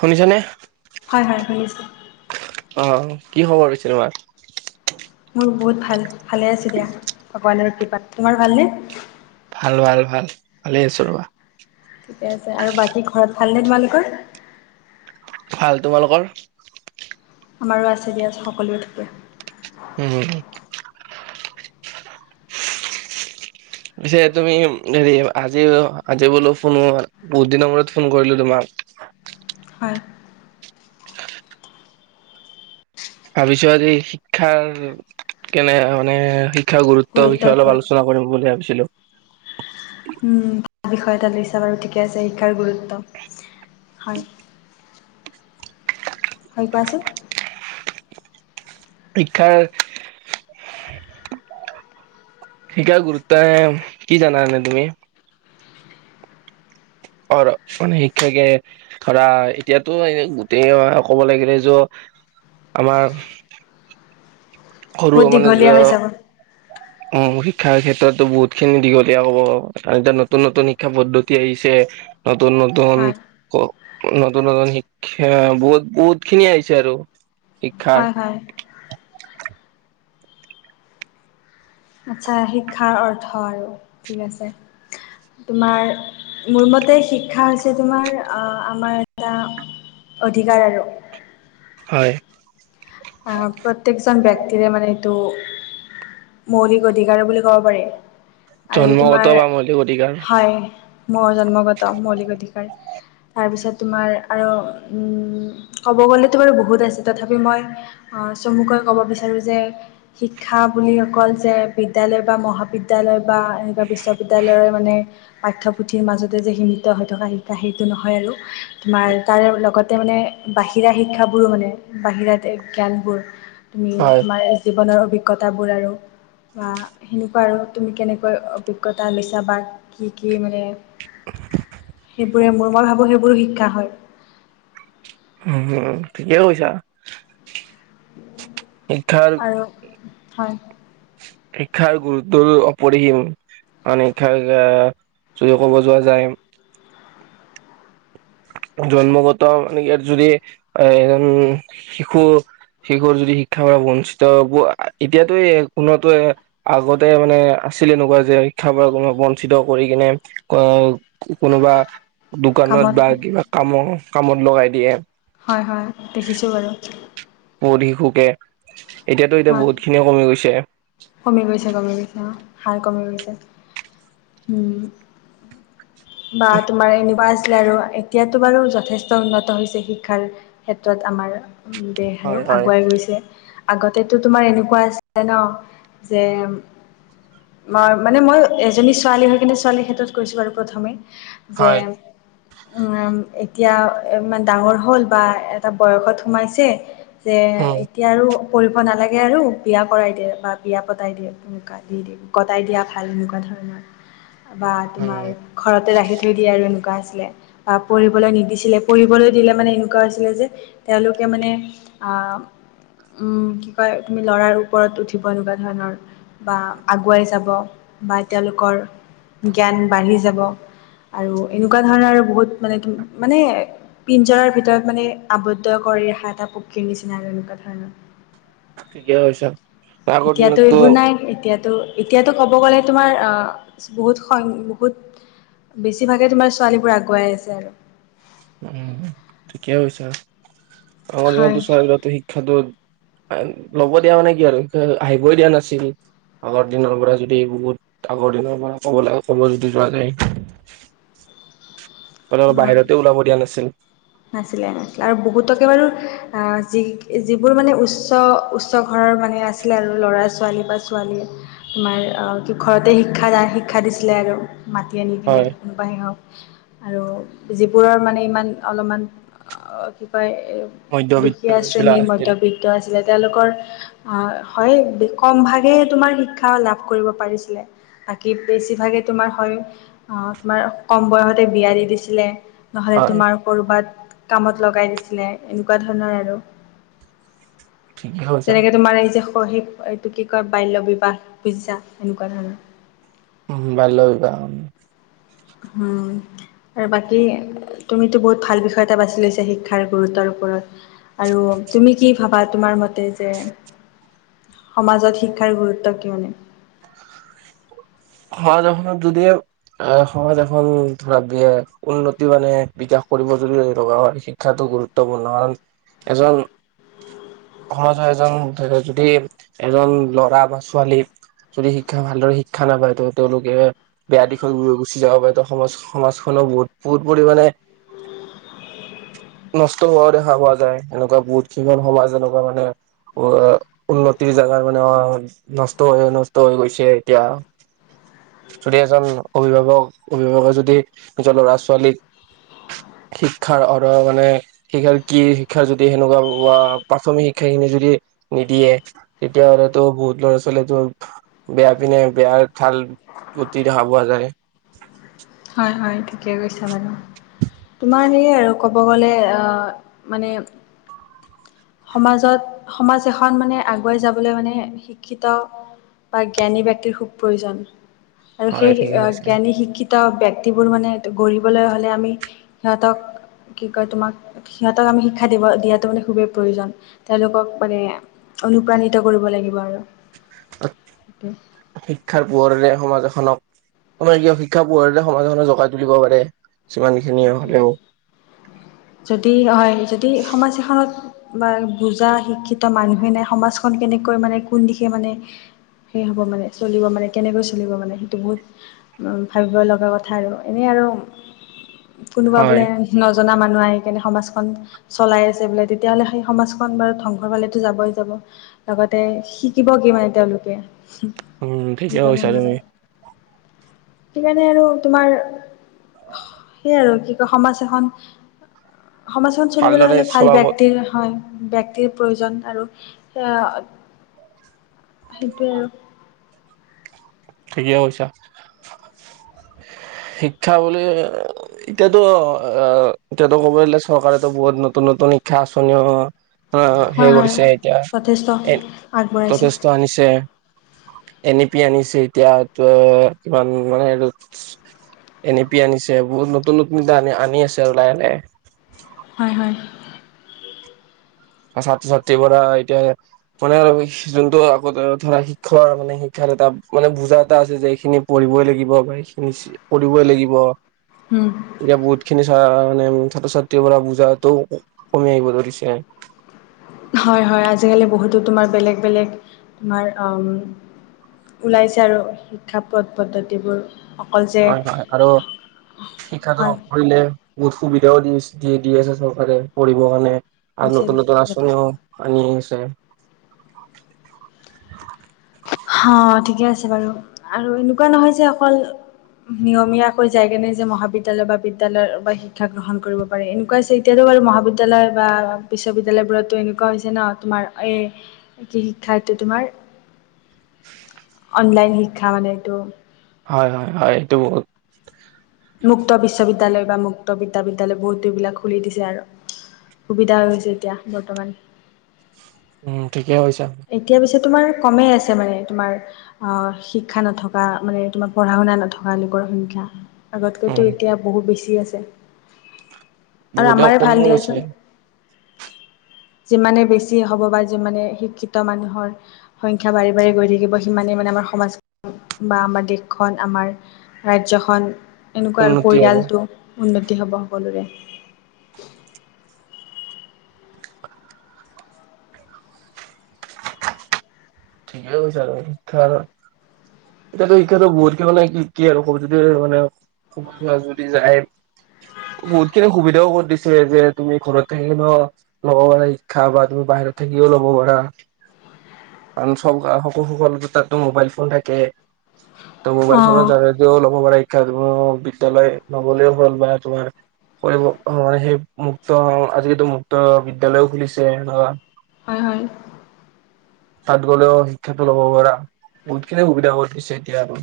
শুনিছানে হয় হয় শুনিছো অ কি খবৰ পিছে তোমাৰ মোৰ বহুত ভাল ভালে আছো দিয়া ভগৱানৰ কৃপাত তোমাৰ ভালনে ভাল ভাল ভাল ভালে আছো ৰবা ঠিকে আছে আৰু বাকী ঘৰত ভালনে তোমালোকৰ ভাল তোমালোকৰ আমাৰো আছে দিয়া সকলোৱে ঠিকে উম পিছে তুমি হেৰি আজিও আজি বোলো ফোন বহুত দিনৰ মূৰত ফোন কৰিলো তোমাক। [unintelligible] হয় ভাবিছো আজি শিক্ষাৰ কেনে মানে শিক্ষা গুৰুত গুৰুত্বৰ বিষয়ে অলপ ওপৰত আলোচনা কৰিম বুলি ভাবিচিলোঁ। উম তাৰ বিষয়ে এটা লৈছা বাৰু ঠিকে আছে শিক্ষাৰ গুৰুত্ব। হয়। হেৰি কোৱাচোন? শিক্ষাৰ শিকা গুৰুত্বই কি জানা এনেই তুমি? অ মানে শিক্ষাকে ধৰা এতিয়াতো এ গোটেই ক'ব লাগিলে য আমাৰ সৰু বহুত মানে দীঘলীয়া হৈ যাব য অ শিক্ষাৰ ক্ষেত্ৰতো বহুত খিনি দিঘলীয়া হব এতিয়া নতুন নতুন শিক্ষা পদ্ধতি আহিছে। নতুন নতুন হয় ক নতুন নতুন শিক্ষা বহুত বহুত খিনি আহিছে আৰু শিক্ষাৰ হয় হয় আচ্ছা শিক্ষাৰ অৰ্থ আৰু ঠিক আছে। তোমাৰ মোৰ মতে শিক্ষা হৈছে তোমাৰ আহ আমাৰ এটা অধিকাৰ আৰু হয় যে মানে এইটো মৌলিক অধিকাৰ বুলি ক'ব পাৰি। আৰু জন্মগত তোমাৰ বা মৌলিক অধিকাৰ হয় মোৰ জন্মগত মৌলিক অধিকাৰ। [unintelligible] তাৰপিছত তোমাৰ আৰু ক'ব গ'লে তো বাৰু বহুত আছে তথাপি মই অ চমুকৈ কব বিচাৰো যে শিক্ষা বুলি অকল যে বিদ্যালয় বা মহাবিদ্যালয় দালৈ বা এনেকুৱা বিশ্ববিদ্যালয়ৰ মানে পাঠ্যপুথিৰ মাজতে যে সীমিত হৈ থকা শিক্ষা সেইটো নহয়। হয় আৰু তোমাৰ তাৰে লগতে মানে বাহিৰা শিক্ষাবোৰো মানে বাহিৰাতে জ্ঞানবোৰ তুমি হয় তোমাৰ জীৱনৰ অভিজ্ঞতাবোৰ আৰু বা সেনেকুৱা আৰু তুমি কেনেকৈ অভিজ্ঞতা লৈছা বা কি কি মানে সেইবোৰে মোৰ মই ভাবো সেইবোৰো শিক্ষা হয়। উম ঠিকে কৈছা শিক্ষাৰ আৰু হয় শিক্ষাৰ গুৰুত্বৰ অপৰিসীম। আন শিক্ষা যদিও ক'ব যোৱা যায়। জন্মগত মানে ইয়াত যদি এ এ শিশু শিশু যদি শিক্ষাৰ পৰা বঞ্চিত এতিয়াতে কোনোত আগতে মানে আছিলে এনেকুৱা যে শিক্ষা ৰ পৰা কোনোবা বঞ্চিত কৰি কিনে কোনোবা দুকানত কামত বা ম কামত লগাই দিয়ে। হয় হয় দেখিছো বাৰু। বহুত শিশুকে এতিয়াতো এতিয়া হয় বহুত খিনিয়ে কমি গৈছে। কমি গৈছে কমি গৈছে অ হাৰ কমি গৈছে উম বা তোমাৰ এনিবাছে আছিলে আৰু এতিয়াতো বাৰু যথেষ্ট উন্নত হৈছে শিক্ষাৰ ক্ষেত্ৰত আমাৰ দে আৰু হয় হয়। আগুৱাই গৈছে আগতেতো তোমাৰ এনেকোৱা আছিলে ন যে মই মানে মই এজনী ছোৱালী হৈ কিনে ছোৱালীৰ ক্ষেত্ৰত কৈছো বাৰু প্ৰথমে যে হয় উম এতিয়া ইমান ডাঙৰ হ'ল বা এটা বয়সত সোমাইছে যে উম এতিয়া আৰু কৰিব নালাগে আৰু বিয়া কৰাই দিয়ে বা বিয়া পতাই দিয়ে তেনেকোৱা দি দিয়ে কটাই দিয়া ভাল এনেকোৱা ধৰণৰ বা তোমাৰ উম ঘৰতে ৰাখি থৈ দিয়ে আৰু এনেকোৱা আছিলে বা পঢ়িবলৈ নিদিছিলে পঢ়িবলৈ দিলে মানে এনেকোৱা হৈছিলে যে তেওঁলোকে মানে আ উম কি কয় তুমি লৰাৰ ওপৰত উঠিব এনেকোৱা ধৰণৰ বা আগুৱাই যাব বা তেওঁলোকৰ জ্ঞান বাঢ়ি যাব [inaudible] আৰু এনেকুৱা ধৰণৰ আৰু বহুত মানে মানে পিঞ্জৰাৰ ভিতৰত মানে আবদ্ধ কৰি দে এটা পক্ষীৰ নিচিনা আৰু এনেকুৱা ধণ ঠিকে কৈছা আগৰ এতিয়াতো দিনততো এইবোৰ নাই এতিয়া। তো এতিয়াতো ক'ব গ'লে তোমাৰ বহুত বহুত বেছিভাগে তোমাৰ ছোৱালীবোৰ আগুৱাই আছে আৰু উম ঠিকে কৈছা আমাৰ হয় যিহেতু চাৰবিল শিক্ষাটো ল'ব দিয়া মানে কি আৰু আহিবই দিয়া নাছিল আগৰ দিনৰ পৰা যদি বহুত আগৰ দিনৰ পৰা ক'ব লাগে ক'ব যদি যোৱা যায় [unintelligible] হয় বাহিৰতে ওলাব দিয়া নাছিল নাছিলে নাছিলে আৰু বহুতকে বাৰু অ যি যিবোৰ মানে উচ্চ উচ্চ ঘৰৰ মান আছিলে আৰু ল'ৰা ছোৱালী বা ছোৱালীয়ে তোমাৰ কি ঘৰতে শিক্ষা শিক্ষা দিছিলে আৰু মাতি আনি কিনে হয় কোনোবা শি হক আৰু যিবোৰৰ মানে ইমান অলপমান কি কয় মধ্যবিত্ত দুখীয়া যোনবিলাক শ্ৰেণীৰ আছিল মধ্যবিত্ত আছে তেওঁলোকৰ অহ হয় কম ভাগে তোমাৰ শিক্ষা লাভ কৰিব পাৰিছিলে বাকী বেছিভাগে তোমাৰ হয় অ তোমাৰ কম বয়সতে বিয়া দি দিছিলে নহ'লে হয় তোমাৰ ঘত কামত লগাই দিছিলে এনেকোৱা ধৰণৰ আৰু ঠিকেই কৈছা তেনেকে তোমাৰ নি যে পঢ়ি এইটো কি কয় বাল্য বিবাহ পিজ্জা এনেকোৱা ধৰণৰ উ বাল্য বিবাহ উম উম আৰু বাকী তুমিতো বহুত ভাল বিষয় এটা বাছি লৈছা শিক্ষাৰ গুৰুত্বৰ ওপৰত আৰু তুমি কি ভাবা তোমাৰ মতে যে সমাজত শিক্ষাৰ গুৰুত্ব কিয়নে হয় যখোন যদিহে এ সমাজ এখন ধৰা বি উন্নতি মানে বিকাশ কৰিব যদি লগা হয় শিক্ষাতো গুৰুত্বপূৰ্ণ কাৰণ এজন সমাজৰ এজন যদি এজন ল'ৰা বা ছোৱালী যদি শিক্ষা ভালদৰে শিক্ষা নাপায় ত তেওঁলোকে বেয়া দিশত গুচি যাব পাৰে তো সমাজ সমাজখনো বহুত বহুত পৰিমাণে [unintelligible] নষ্ট হোৱাও দেখা পোৱা যায় এনেকুৱা বহুত কেইখন সমাজ এনেকুৱা মানে অ উন্নতিৰ জেগাত মানে অ নষ্ট হৈ নষ্ট হৈ গৈছে এতিয়া যদি এজন অভিভাৱক অভিভাৱকে যদি নিজৰ ল'ৰা ছোৱালীক শিক্ষাৰ অৰ মানে শিক্ষাৰ কি শিক্ষাৰ যদি সেনেকুৱা ৱা প্ৰাথমিক শিক্ষা যদি নিদিয়ে তেতিয়াহ'লে টো বহুত ল'ৰা ছোৱালীয়ে টো বেয়া পিনে বেয়া ভাল গুটি দেখা পোৱা যায় হয় হয় ঠিকে কৈছা বাৰু তোমাৰ সেয়ে আৰু ক'ব গ'লে আহ মানে সমাজত সমাজ এখন মানে আগুৱাই যাবলৈ মানে শিক্ষিত বা হয় ঠিকে কৈছা। জ্ঞানী ত ব্যক্তিবোৰ মানে গ্ৰঢ়িবলৈ হ'লে আমি সিহঁতক কি কয় তোমাক সিহঁতক আমি শিক্ষা দিব দিয়াটো মানে খুবেই প্ৰয়োজন। তেওঁলোকক মানে অনুপ্ৰাণিত কৰিব লাগিব আৰু সেইটোৱে শিক্ষাৰ পোহৰেৰে সমাজ এখনক আপোনাৰ কিয় শিক্ষা পোহৰতে সমাজ এখনক জগাই তুলিব পাৰে যিমান খিনি সেইটোৱে, হ'লেও যদি হয় যদি সমাজ এখনত বা বুজা শিক্ষিত মানুহে নাই সমাজখন কেনেকৈ মানে কোন দিশে মানে সে হ'ব মানে চলিব মানে কেনেকৈ চলিব মানে সেইটো বহুত ভাবিব লগা কথা আৰু এনে আৰু আৰুম উ কোনোবা বোলে নজনা মানুহ নাই কেনে সমাজখন চলাই আছে বোলে তেতিয়াহ'লে সেই সমাজখন বাৰু ধ্বংসৰ পালেটো যাবই যাব লগতে শিকিব কি মানে তেওঁলোকে হোমহ, উম ‌ ঠিকে এনেকুৱা কৈছা ধৰণৰ তুমি। সেইকাৰণে আৰু তোমাৰ, অহ সেয়ে আৰু কি কয় সমাজ এখন সমাজ এখন চলিবলৈ ভালদৰে হ'লে ভাল চলাব ব্যক্তিৰ হয় ব্যক্তিৰ প্ৰয়োজন আৰু এ সেইটোৱে আৰু ঠিকে কৈছা শিক্ষা বুলি অঅ এতিয়াটো অ এতিয়াটো ক'ব গলে চৰকাৰে টো বহুত নতুন ন নতুন শিক্ষা আঁচনিও হয় হয় সে কৰিছে এতিয়া যথেষ্ট এ আগবঢ়াইছে যথেষ্ট আনিছে এনিপি আনিছে এতিয়া ত কিমান মানে এইটো এনেপি আনিছে বহুত নতুন নতুনটা আনি আনি আছে আৰু লাহে লাহে হয় হয় ছাত্ৰ ছাত্ৰীৰ পৰা এতিয়া মানে আৰু যোনটো আকৌ ধৰা শিকোৱাৰ মানে শিক্ষা এটা মানে বুজা এটা আছে যে এইখিনি পঢ়িবই লাগিব বা এইখিনি কৰিবই লাগিব উম এতিয়া বহুত খিনি চা মানে ছাত্ৰ ছাত্ৰীৰ পৰা বুজাটো ক কমি আহিব ধৰিছে হয় হয় আজিকালি বহুতো তোমাৰ বেলেগ বেলেগ তোমাৰ অম ওলাইছে আৰু শিক্ষা পথ পদ্ধতিবোৰ অকল যে হয় হয় আৰু শিক্ষাটো হয় কৰিলে বহুত সুবিধাও দি দি দি আছে চৰকাৰে পঢ়িব কাৰণে আৰু দিছে নতুন দিছে নতুন আচঁনি যথেষ্ট হওঁক আনি আছে হ ঠিকে আছে বাৰু আৰু এনেকুৱা নহয় যে অকল নিয়মীয়াকৈ যায় কেনে যে মহাবিদ্যালয় বা বিদ্যালয়ৰ বা শিক্ষা গ্ৰহণ কৰিব পাৰে এনেকুৱা আছে এতিয়াতো মহাবিদ্যালয় বা বিশ্ববিদ্যালয়বোৰতো এনেকুৱা হৈছে ন তোমাৰ এই কি শিক্ষা টো তোমাৰ অনলাইন শিক্ষা মানে এইটো হয় হয় হয় এইটো বহুত মুক্ত বিশ্ববিদ্যালয় বা মুক্ত বিদ্যা বিদ্যালয় বহুতো বিলাক খুলি দিছে আৰু সুবিধা হৈছে এতিয়া বৰ্তমান উম ঠিকে কৈছা এতিয়া পিছে তোমাৰ কমেই আছে মানে তোমাৰ অ শিক্ষা নথকা মানে তোমাৰ পঢ়া শুনা নথকা লোকৰ সংখ্যা আগতকৈতো উম এতিয়া বহুত বেছি আছে আৰু বহুতে আমাৰে ভাল কমিও দিয়াচোন গৈছে যিমানে বেছি হ'ব বা যিমানে শিক্ষিত মানুহৰ সংখ্যা বাৰে বাৰে গৈ থাকিব সিমানেই মানে আমাৰ সমাজ বা আমাৰ দেশখন আমাৰ ৰাজ্যখন এনেকোৱা আৰু উন্নতি হ'ব পৰিয়ালটো উন্নতি হ'ব সকলোৰে ঠিকে কৈছা আৰু শিক্ষা আৰু এতিয়াতো শিক্ষাটো বহুত কি মানে কি কি আৰু কপিটো দিয়ে সিমানেই আৰু। যদি যায় বহুত খিনি সুবিধাও কৰি দিছে, যে তুমি ঘৰত থাকিগেনেও লব পাৰা শিক্ষা বা তুমি বা বাহিৰত থাকিও লব পাৰা। কাৰণ চব সকলোটো তাতটো মোবাইল ফোন থাকে। তহ অ মোবাইল ফোনৰ দ্বাৰা দিও লব পাৰে শি ক্ষা বিদ্যালয় নগলেও হল বা তোমাৰ আকৌ এইবোৰ অ সেই মুক্ত আজিকালিতো মুক্ত বিদ্যালয়ও খুলিছে ধৰা। হয় হয়। তাত গ'লেও শিক্ষাটো ল'ব পাৰা, বহুতখিনি সুবিধা কৰি দিছে এতিয়া আৰু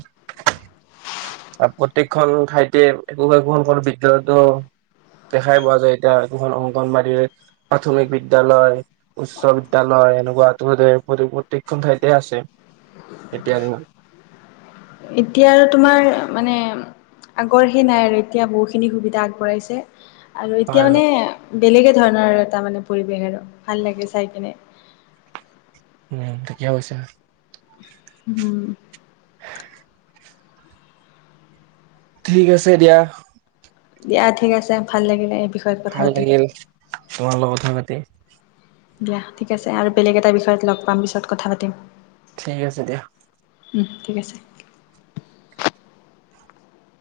আ প্ৰত্যেকখন ঠাইতে একোখন একোখন হ'ল বিদ্যালয়তো দেখাই পোৱা যায় এতিয়া একোখন অংগনবাদী, প্ৰাথমিক বিদ্যালয়, উচ্চ বিদ্যালয় এনেকোৱা তোমাৰতো প্ৰত্যেকখন ঠাইতে আছে এতিয়া দিনত। এতিয়া আৰু তোমাৰ মানে আগৰ সেই নাই আৰু এতিয়া বহুখিনি সুবিধা আগবঢ়াইছে আৰু এতিয়া হয় হয় মানে বেলেগে ধৰণৰ এটা মানে পৰিৱেশ আৰু, ভাল লাগে চাই কিনে। উম থিকে কৈছা। উম। ঠিক আছে দিয়া। দিয়া ঠিক আছে ভাল লাগিলে। বিষয়ত কথা ভাল পাতি লাগিল তোমাৰ লগত কথা পাতি। দিয়া ঠিক আছে আৰু বেলেগ এটা বিষয়ত লগ পাম পিছত কথা পাতিম। ঠিক আছে দিয়া উম ঠিক আছে।